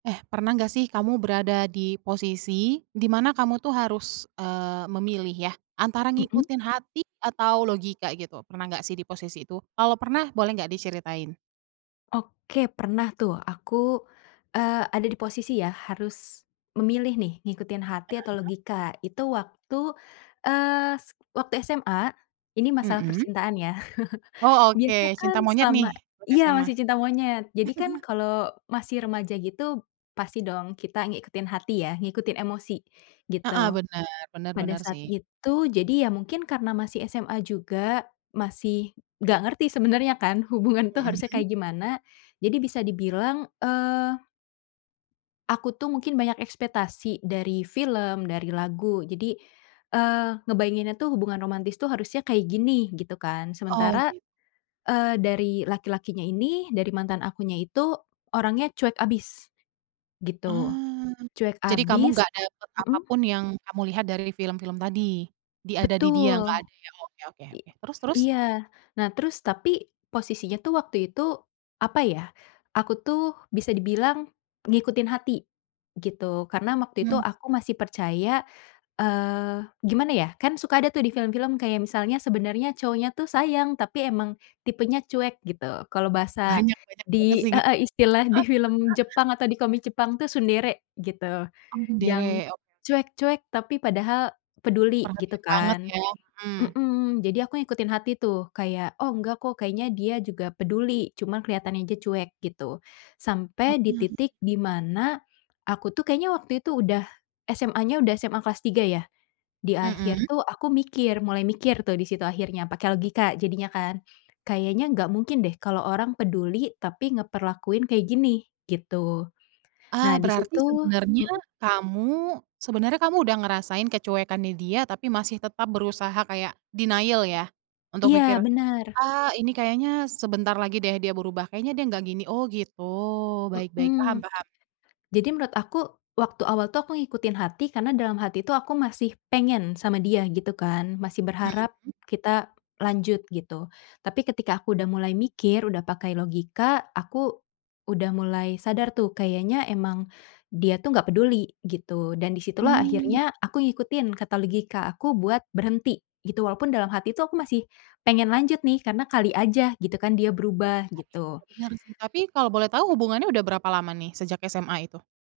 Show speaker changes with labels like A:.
A: Eh, pernah enggak sih kamu berada di posisi, di mana kamu tuh harus eee, memilih ya antara
B: Mmm.
A: ngikutin hati atau logika gitu, pernah enggak sih di posisi itu? Kalau pernah, boleh enggak diceritain?
B: Oke, pernah tuh. Aku eee, ada di posisi ya, harus memilih nih, ngikutin hati atau
A: Heeh.
B: logika itu waktu eee, s waktu SMA, ini masalah
A: Mmm.
B: percintaan ya.
A: Oh, oke
B: Biasanya
A: cinta
B: kan,
A: monyet
B: selama
A: nih, waktu
B: iya
A: SMA.
B: masih cinta monyet. Jadi, kan kalo masih remaja gitu, pasti dong kita ngikutin hati ya, ngikutin emosi,
A: Heeh,
B: gitu.
A: bener, bener
B: Pada
A: bener
B: saat
A: sih.
B: itu, jadi ya mungkin karena masih SMA juga masih enggak ngerti sebenernya kan, hubungan tuh
A: Mmm,
B: harusnya
A: hmm.
B: kayak gimana, jadi bisa dibilang eee aku tuh mungkin banyak ekspektasi dari film, dari lagu jadi, eee, ngebayanginnya tuh hubungan romantis tuh, harusnya kayak gini gitu kan.
A: Oh
B: Sementara,
A: gi
B: eee, dari laki-lakinya ini, dari mantan akunya itu, orangnya cuek abis, gitu.
A: Ah,
B: Cuek
A: jadi kamu
B: abis
A: enggak dapet
B: mhm.
A: apapun, yang kamu lihat dari film film tadi? Di ada di dia, enggak
B: Betul.
A: ada ya. Oke, oke,
B: I
A: oke. Terus terus?
B: iya, nah, terus tapi posisinya tuh waktu itu, apa ya. Aku tuh, bisa dibilang ngikutin hati, gitu. Karena, waktu
A: Mmm,
B: itu
A: hmm.
B: aku masih percaya. Eee, gimana ya, kan suka ada tuh di film-film, kayak misalnya sebenernya cowoknya tuh sayang, tapi emang tipenya cuek gitu, kalo bahasa
A: Banyak, banyak banget
B: di
A: sih.
B: heeh, istilah di film Jepang atau di komik Jepang tuh tsundere gitu.
A: Oh, [unintelligible]
B: Yang
A: oke, oke.
B: cuek, cuek tapi padahal peduli, gitu
A: Perhatian banget
B: kan
A: ya mmm.
B: mmm, jadi aku ngikutin hati tuh, kayak oh enggak kok, kayaknya dia juga peduli, cuma keliatannya aja cuek, gitu. Sampai di
A: Heeh.
B: titik dimana, aku tuh kayaknya waktu itu udah SMA nya udah SMA kelas 3 ya. Di akhir
A: Mmm.
B: tuh aku mikir, mulai mikir tuh disitu akhirnya pake logika jadinya kan. Kayaknya enggak mungkin deh kalo orang peduli tapi ngeperlakuin kayak gini, gitu.
A: Ah,
B: Nah,
A: berarti
B: disitu
A: sebenarnya
B: mmm.
A: kamu sebenarnya kamu, udah ngerasain kecuekannya dia, tapi masih tetap berusaha kayak denial ya untuk mikir,
B: Iya, bener.
A: "Ah ini kayaknya sebentar lagi deh dia berubah kayaknya dia enggak gini". Oh gitu, baik baik paham
B: Hmm.
A: paham.
B: Jadi, menurut aku waktu awal tuh, aku ngikutin hati karena dalam hati tuh aku masih pengen sama dia gitu, kan. Masih berharap,
A: Mhm.
B: kita lanjut gitu. Tapi, ketika aku udah mulai mikir, udah pakai logika, aku, udah mulai sadar tuh, kayaknya emang, dia tuh enggak peduli gitu dan di situlah
A: Mmm.
B: akhirnya, aku ngikutin kata logika aku buat berhenti, gitu walaupun dalam hati tuh aku masih, pengen lanjut nih karena kali aja, gitu kan dia berubah, gitu.
A: [unintelligible] Bener sih, tapi kalau boleh tahu hubungannya udah berapa lama nih, sejak SMA itu?